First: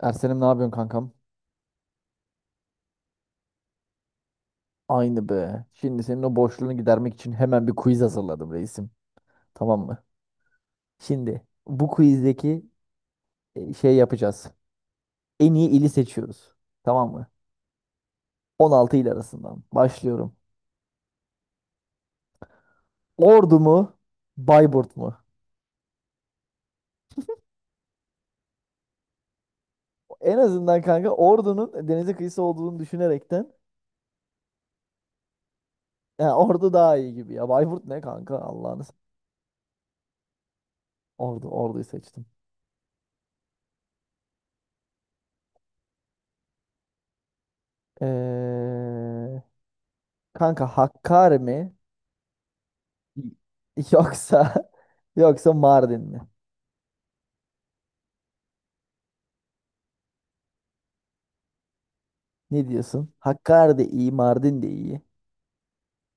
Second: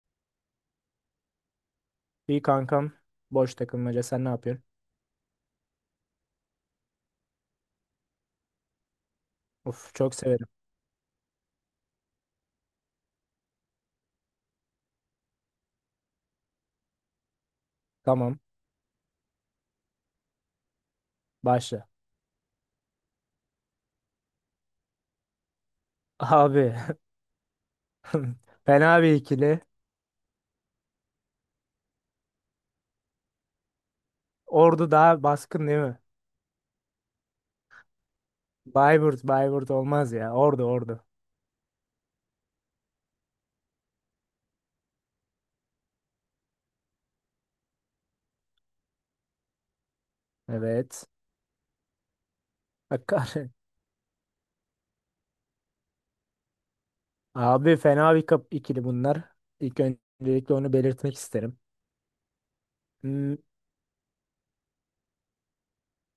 Ersen'im ne yapıyorsun kankam? İyi kankam. Boş takılmaca. Sen ne yapıyorsun? Aynı be. Şimdi senin o boşluğunu gidermek için hemen bir quiz hazırladım reisim. Tamam Uf mı? çok severim. Şimdi bu quizdeki şey yapacağız. En iyi ili seçiyoruz. Tamam mı? Tamam. 16 il arasından. Başlıyorum. Başla. Ordu mu? Bayburt mu? Abi. Fena bir ikili. En azından kanka Ordu'nun denize kıyısı olduğunu düşünerekten Ordu daha baskın değil mi? ya Ordu daha iyi gibi ya. Bayburt ne kanka? Bayburt. Bayburt olmaz ya. Ordu ordu. Ordu'yu seçtim. Ee, kanka Evet. Hakkari mi? Hakkari. Yoksa yoksa Mardin mi? Abi fena bir kap ikili bunlar. İlk öncelikle onu belirtmek isterim. Ne diyorsun? Hmm, Hakkari de iyi, Mardin de iyi.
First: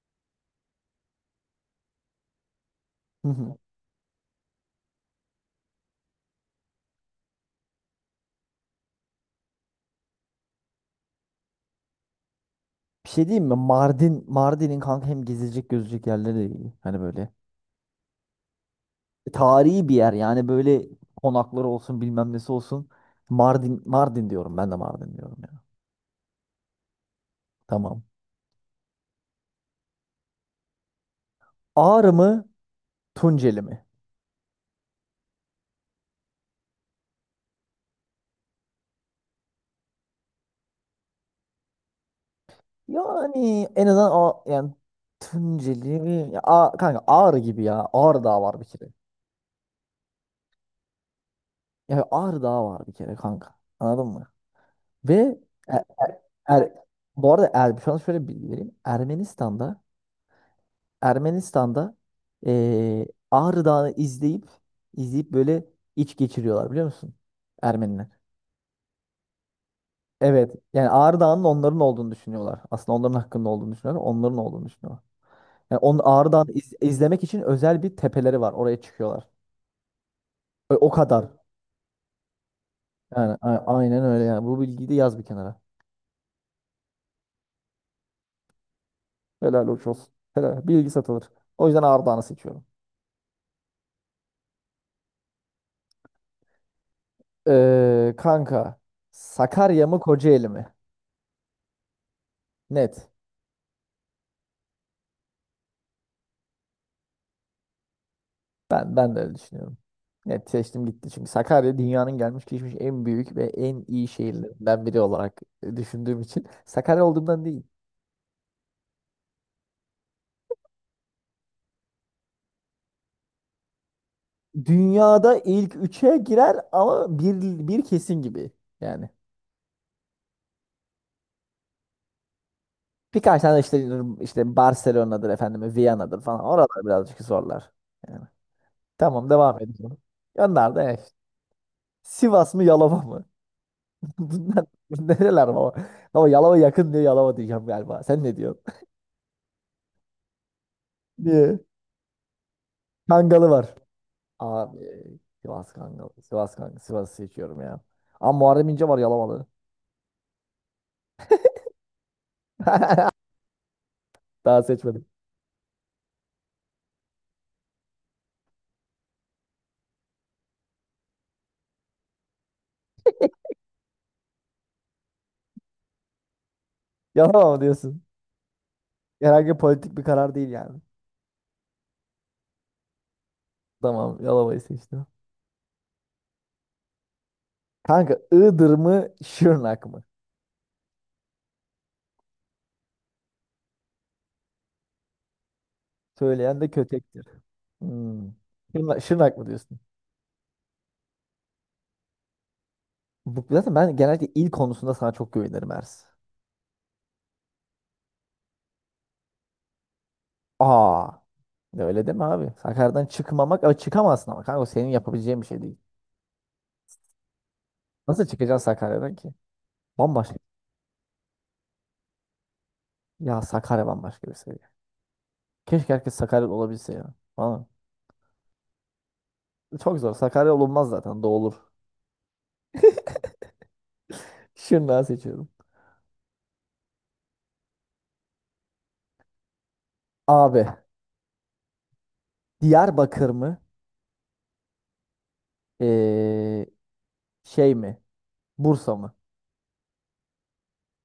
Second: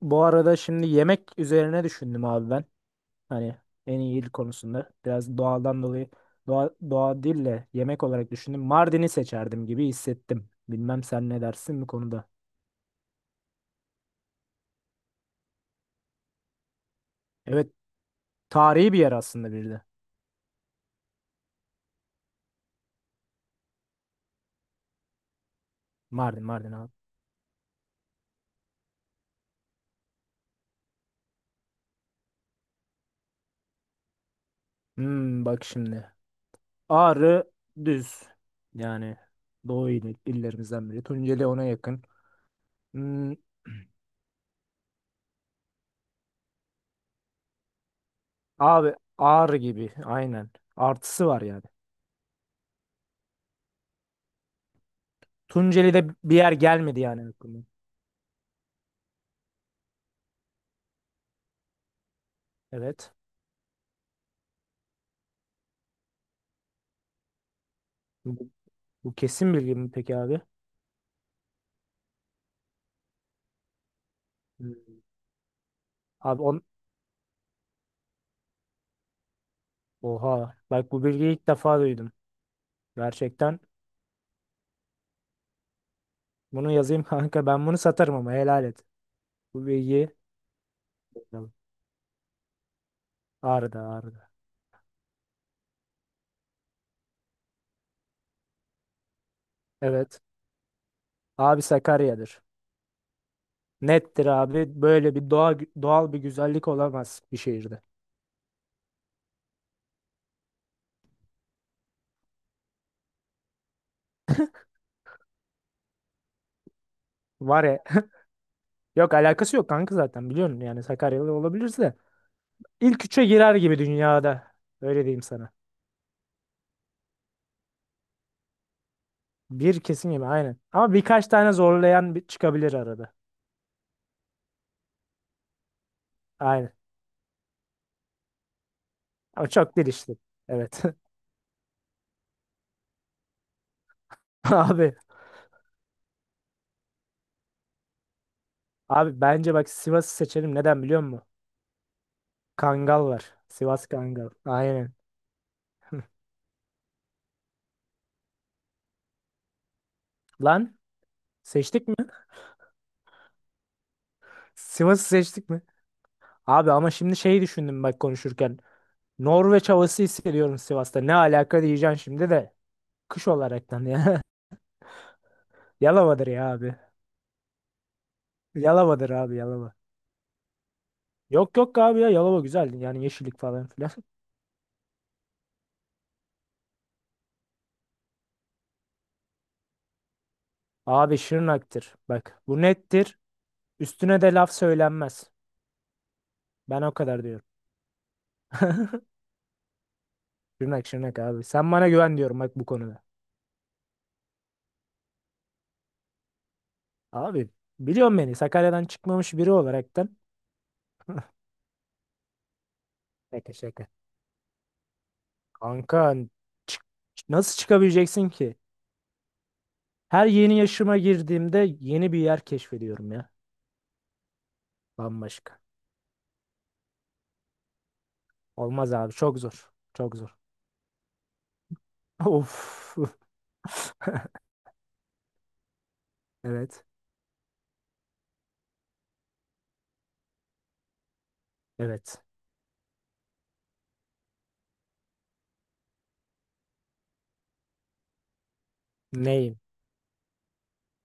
bu arada şimdi yemek üzerine düşündüm abi ben. Hı Hani hı. en iyi il konusunda biraz doğadan dolayı doğa değil de yemek olarak düşündüm. Mardin'i seçerdim gibi hissettim. Bilmem sen ne dersin bu konuda. Bir şey diyeyim mi? Mardin'in kanka hem gezilecek gözülecek yerleri de iyi. Hani böyle. Evet, tarihi bir yer aslında bir de. Tarihi bir yer yani böyle konakları olsun bilmem nesi olsun. Mardin diyorum ben de Mardin diyorum ya. Mardin Mardin abi. Tamam. Ağrı mı? Tunceli mi? Hmm, bak şimdi. Ağrı düz. Yani doğu il, illerimizden biri. Tunceli ona yakın. Hmm, Yani en azından yani Tunceli mi? Ya, kanka Ağrı gibi ya. Ağrı Dağı var bir kere. abi Ağrı gibi aynen. Artısı var yani. Ya Ağrı Dağı var bir kere kanka. Anladın mı? Ve er, Tunceli'de er- bir yer er- gelmedi yani bu arada aklıma. Şu an şöyle bir bilgi vereyim. Ermenistan'da Evet. Ağrı Dağı'nı izleyip izleyip böyle iç geçiriyorlar biliyor musun? Ermeniler. Bu, bu kesin bilgi mi peki abi? Evet. Yani Ağrı Dağı'nın onların olduğunu düşünüyorlar. Aslında onların hakkında olduğunu düşünüyorlar. Onların olduğunu Hmm. düşünüyorlar. Yani onun Ağrı Dağı'nı Abi, izlemek için özel bir tepeleri var. Oraya çıkıyorlar. oha. O Bak bu kadar. bilgiyi ilk defa duydum. Yani Gerçekten. aynen öyle yani. Bu bilgiyi de yaz bir kenara. Bunu yazayım kanka. Ben bunu satarım ama helal et. Bu Helal hoş olsun. bilgiyi. Helal. Bilgi satılır. Bakalım. O yüzden Ağrı Dağı'nı seçiyorum. Ağrıda ağrıda. Kanka Sakarya mı Evet. Kocaeli mi? Abi Sakarya'dır. Net. Nettir abi. Böyle bir doğal bir güzellik olamaz bir şehirde. Ben de öyle düşünüyorum. Net seçtim gitti. Çünkü Sakarya dünyanın gelmiş geçmiş en büyük ve en iyi şehirlerinden biri olarak düşündüğüm için Sakarya olduğumdan değil. Var ya. Yok, alakası yok kanka zaten biliyorsun. Yani Sakaryalı olabilirse. İlk üçe girer gibi dünyada. Öyle diyeyim Dünyada sana. ilk üçe girer ama bir kesin gibi yani. Bir kesin gibi aynen. Ama birkaç tane zorlayan bir çıkabilir arada. Birkaç tane işte Barcelona'dır efendim, Viyana'dır falan. Oralar Aynen. birazcık zorlar. Yani. Tamam Ama devam çok değil edelim. işte. Onlar Evet. da eş. Sivas mı Yalova mı? Abi. bu nereler baba? Baba Yalova yakın diye Yalova diyeceğim galiba. Sen ne diyorsun? Bence bak, Sivas'ı seçelim. Neden biliyor musun? Niye? Kangal var. Kangalı var. Sivas Kangal. Abi Aynen. Sivas Kangalı. Sivas Kangalı. Sivas'ı seçiyorum ya. Ama Muharrem İnce var Yalovalı. Lan, seçtik mi? Daha Sivas'ı seçmedim. seçtik mi? Abi ama şimdi şeyi düşündüm bak konuşurken. Norveç havası hissediyorum Sivas'ta. Ne alaka diyeceksin şimdi de. Kış olaraktan ya. Yalova'dır ya abi. Yalova mı diyorsun? Yalova'dır abi Herhangi bir Yalova. politik bir karar değil yani. Yok yok abi ya, Yalova güzel. Yani yeşillik falan filan. Tamam Yalova'yı seçtim. Kanka Iğdır mı Şırnak mı? Abi Şırnak'tır. Bak bu nettir. Üstüne de laf söylenmez. Söyleyen de Ben o kadar kötektir. diyorum. Hmm. Şırnak, Şırnak mı diyorsun? Şırnak Şırnak abi. Sen bana güven diyorum bak bu konuda. Zaten ben genellikle il konusunda sana çok güvenirim Ers. Abi, biliyorum, beni Sakarya'dan çıkmamış biri olaraktan. Aa. Öyle deme abi. Sakarya'dan Şaka çıkmamak, ama şaka. çıkamazsın ama kanka o senin yapabileceğin bir şey değil. Kanka, çık- nasıl Nasıl çıkabileceksin ki? çıkacaksın Sakarya'dan ki? Her Bambaşka. yeni yaşıma girdiğimde yeni bir yer keşfediyorum ya. Ya Sakarya bambaşka bir seviye. Bambaşka. Keşke herkes Sakaryalı olabilse ya. Valla. Olmaz abi, çok zor. Çok zor. Çok zor. Sakarya olunmaz zaten. Doğulur. Of. Şırnağı seçiyorum. Evet. Abi. Evet. Diyarbakır mı? Ee, şey mi? Bursa mı? Neyim?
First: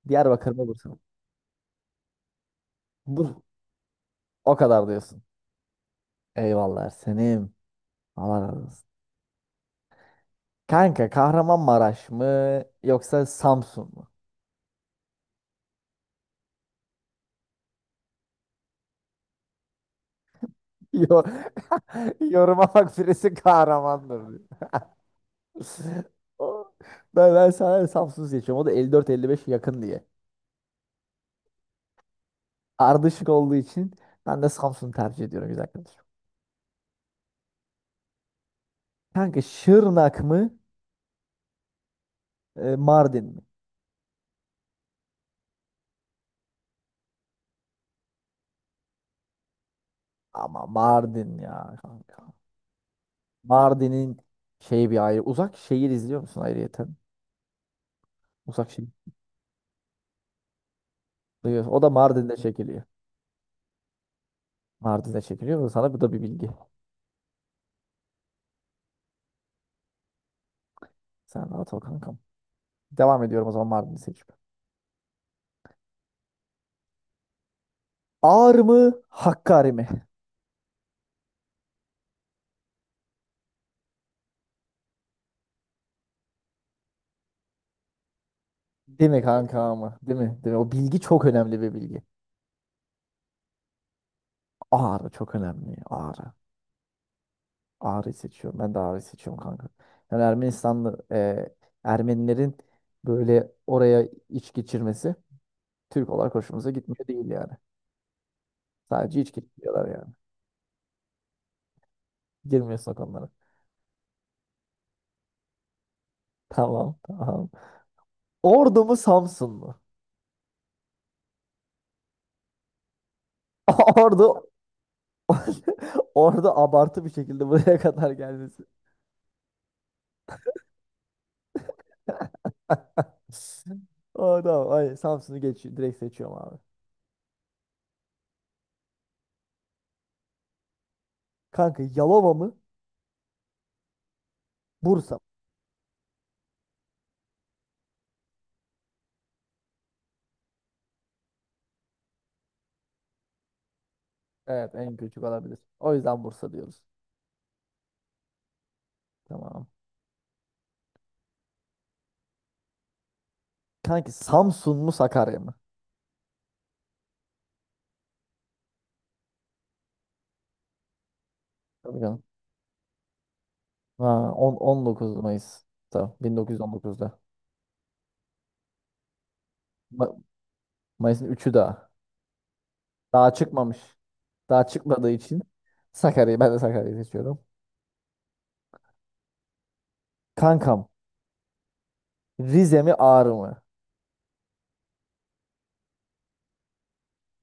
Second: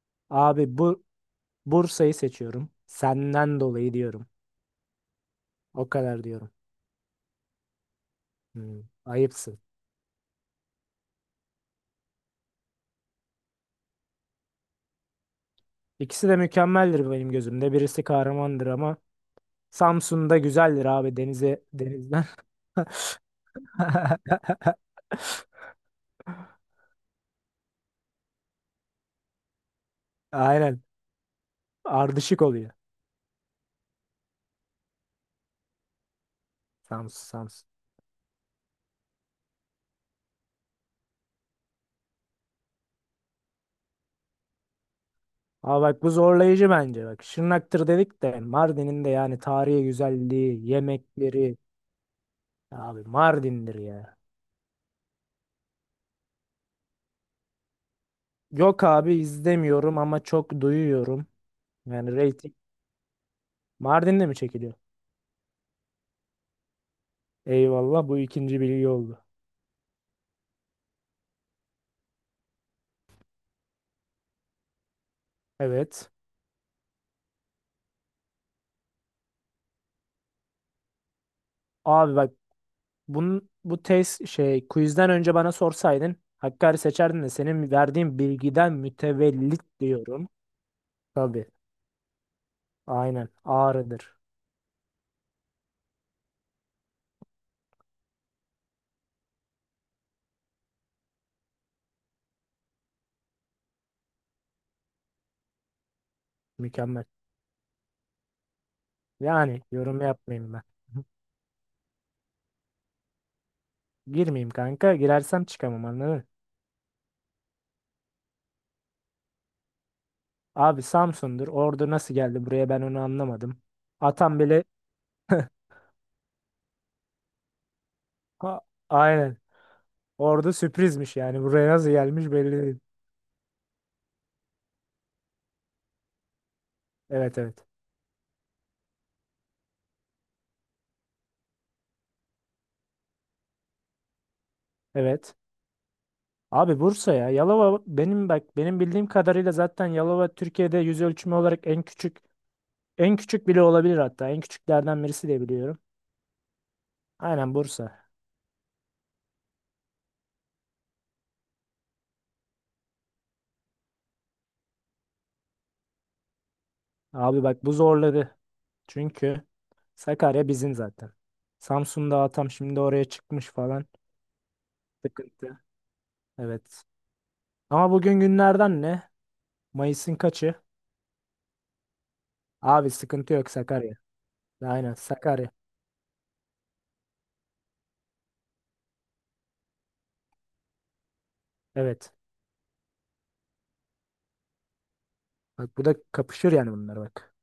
Diyarbakır mı Abi Bursa mı? bu, Bursa'yı seçiyorum. Bur Senden dolayı diyorum. o kadar diyorsun. O kadar diyorum. Eyvallah senim. Allah razı Hmm, olsun. ayıpsın. Kanka Kahramanmaraş mı yoksa Samsun mu? İkisi de mükemmeldir benim gözümde. Birisi kahramandır ama Samsun'da güzeldir abi, Yok. denize deniz. Yoruma bak birisi kahramandır diyor. O- ben sana Samsun seçiyorum. O da 54 55 yakın diye. Aynen. Ardışık oluyor. Ardışık olduğu için ben de Samsun'u tercih ediyorum güzel kardeşim. Samsun Samsun. Kanka Şırnak mı Mardin mi? Ama bak bu zorlayıcı bence. Bak Şırnak'tır dedik de Mardin'in de yani tarihi Ama güzelliği, Mardin yemekleri. ya kanka. Abi Mardin'dir ya. Mardin'in şey bir ayrı. Uzak şehir izliyor musun ayrıyeten? Uzak Yok şehir. abi, izlemiyorum ama çok duyuyorum. Duyuyorsun. O da Yani Mardin'de reyting. çekiliyor. Mardin'de mi çekiliyor? Mardin'de çekiliyor. Sana bu da bir bilgi. Eyvallah, bu ikinci bilgi oldu. Sen rahat ol kankam. Devam ediyorum o zaman Mardin'i seçip. Evet. Ağrı mı Hakkari mi? Abi bak, bunun bu test şey quizden önce bana sorsaydın Hakkari seçerdin de senin verdiğin bilgiden Değil mi kanka mütevellit ama? Değil diyorum. mi? Değil mi? O bilgi çok Tabii. önemli bir bilgi. Aynen. Ağrı'dır. Ağrı çok önemli. Ağrı. Ağrı seçiyorum. Ben de ağrı seçiyorum kanka. Yani Ermenilerin böyle oraya iç geçirmesi Türk olarak hoşumuza Mükemmel. gitmiyor değil yani. Sadece iç Yani geçiriyorlar yorum yani. yapmayayım ben. Girmiyorsun o konulara. Girmeyeyim kanka. Girersem çıkamam, anladın mı? Tamam, tamam. Ordu mu Samsun mu? Abi Samsun'dur. Ordu nasıl geldi buraya, ben onu anlamadım. Atam Ordu bile. Ordu abartı bir şekilde buraya kadar Ha, gelmesi. aynen. Ordu sürprizmiş yani. Buraya nasıl gelmiş belli değil. Oh, tamam. Hayır, Samsun'u geç, direkt seçiyorum abi. Evet evet. Kanka Yalova mı? Bursa. Evet. Abi Bursa ya. Yalova benim bak, benim bildiğim kadarıyla zaten Yalova Türkiye'de yüz ölçümü olarak en küçük, en küçük bile olabilir hatta. En Evet en küçüklerden küçük birisi de olabilir. biliyorum. O yüzden Bursa diyoruz. Aynen Bursa. Tamam. Kanki Samsun mu Sakarya mı? Abi bak bu zorladı. Çünkü Sakarya bizim zaten. Tabii canım. Samsun'da atam şimdi oraya çıkmış falan. Ha, 19 Sıkıntı. Mayıs. Tamam. Evet. 1919'da. Ama bugün günlerden ne? Ma- Mayıs'ın kaçı? Mayıs'ın üçü daha. Abi sıkıntı Daha yok, çıkmamış. Sakarya. Daha Aynen çıkmadığı için Sakarya. Sakarya'yı ben de Sakarya'yı seçiyorum. Kankam Evet. Rize mi Ağrı mı? Bak bu da kapışır yani bunlar bak.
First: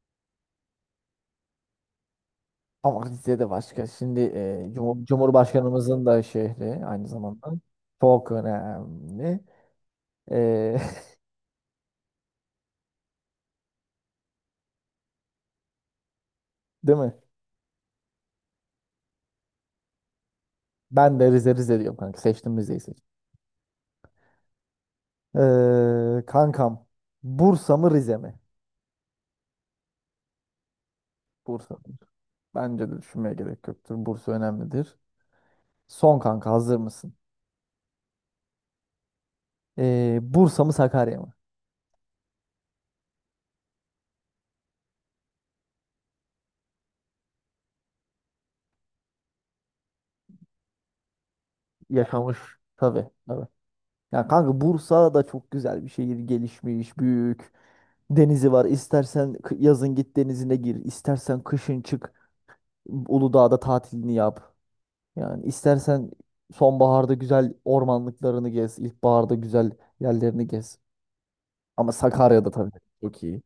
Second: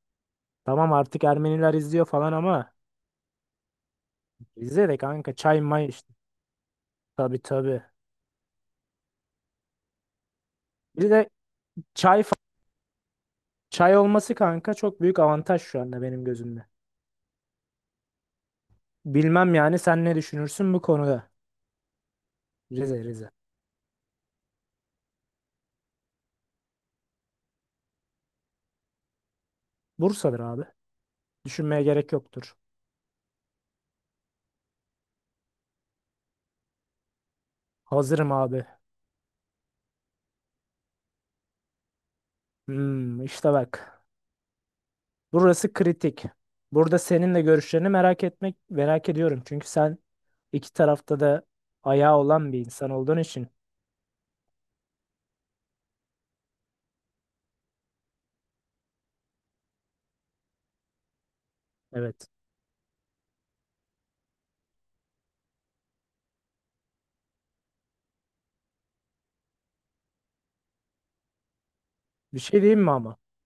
Tamam, artık Ermeniler izliyor falan ama Ama Rize de başka. Şimdi bizde de kanka çay may Cumhurbaşkanımızın işte. da şehri aynı Tabii zamanda. tabii. Çok önemli. E, Bir de çay fa- çay olması kanka çok büyük avantaj şu anda benim gözümde. Değil mi? Bilmem yani, sen ne düşünürsün bu Ben de konuda? Rize Rize diyorum kanka. Seçtim Rize'yi. Rize Rize. Kankam. Bursa mı Rize mi? Bursa'dır abi. Bursa. Düşünmeye gerek yoktur. Bence de düşünmeye gerek yoktur. Bursa önemlidir. Son kanka hazır mısın? Hazırım abi. Bursa mı Sakarya mı? Hmm, işte bak. Burası kritik. Burada senin de görüşlerini merak ediyorum. Çünkü sen iki tarafta da ayağı Yaşamış. olan bir insan Tabii olduğun tabii. için. Ya kanka Bursa da çok güzel bir şehir. Gelişmiş, büyük. Denizi var. İstersen yazın git denizine gir. İstersen kışın çık. Evet. Uludağ'da tatilini yap. Yani istersen sonbaharda güzel ormanlıklarını gez. İlkbaharda güzel yerlerini gez. Ama Bir Sakarya'da şey tabii diyeyim mi ama? çok iyi.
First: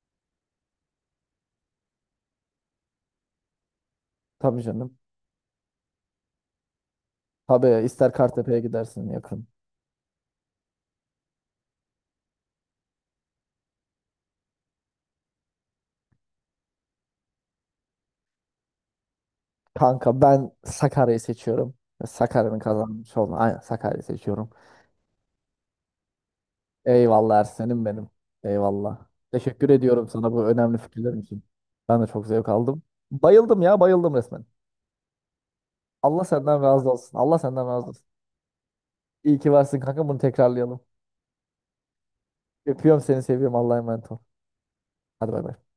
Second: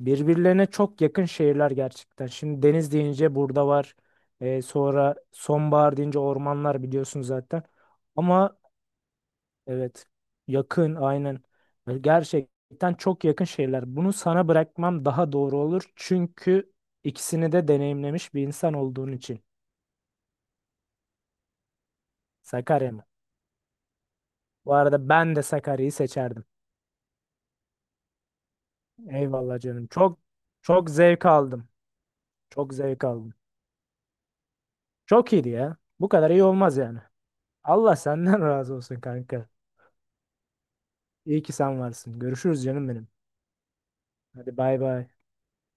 Birbirlerine çok yakın şehirler gerçekten. Şimdi deniz deyince burada var. Tabii canım. Sonra sonbahar deyince ormanlar biliyorsun zaten. Tabii ister Ama. Kartepe'ye gidersin yakın. Evet. Yakın aynen. Ve gerçekten çok yakın şeyler. Bunu sana bırakmam daha doğru olur. Çünkü ikisini de deneyimlemiş bir insan olduğun için. Kanka ben Sakarya'yı seçiyorum. Sakarya'nın Sakarya mı? kazanmış olma. Aynen Sakarya'yı seçiyorum. Bu arada ben de Sakarya'yı seçerdim. Eyvallah Ersen'im benim. Eyvallah. Eyvallah Teşekkür canım. ediyorum Çok, sana bu önemli çok fikirlerin zevk için. aldım. Ben de çok zevk Çok aldım. zevk aldım. Bayıldım ya bayıldım resmen. Çok iyiydi ya. Bu Allah kadar iyi senden olmaz razı yani. olsun. Allah senden razı Allah olsun. senden razı olsun İyi kanka. ki varsın kanka bunu tekrarlayalım. İyi ki sen varsın. Görüşürüz canım Öpüyorum benim. seni seviyorum Allah'a emanet ol. Hadi bay bay. Hadi bay bay.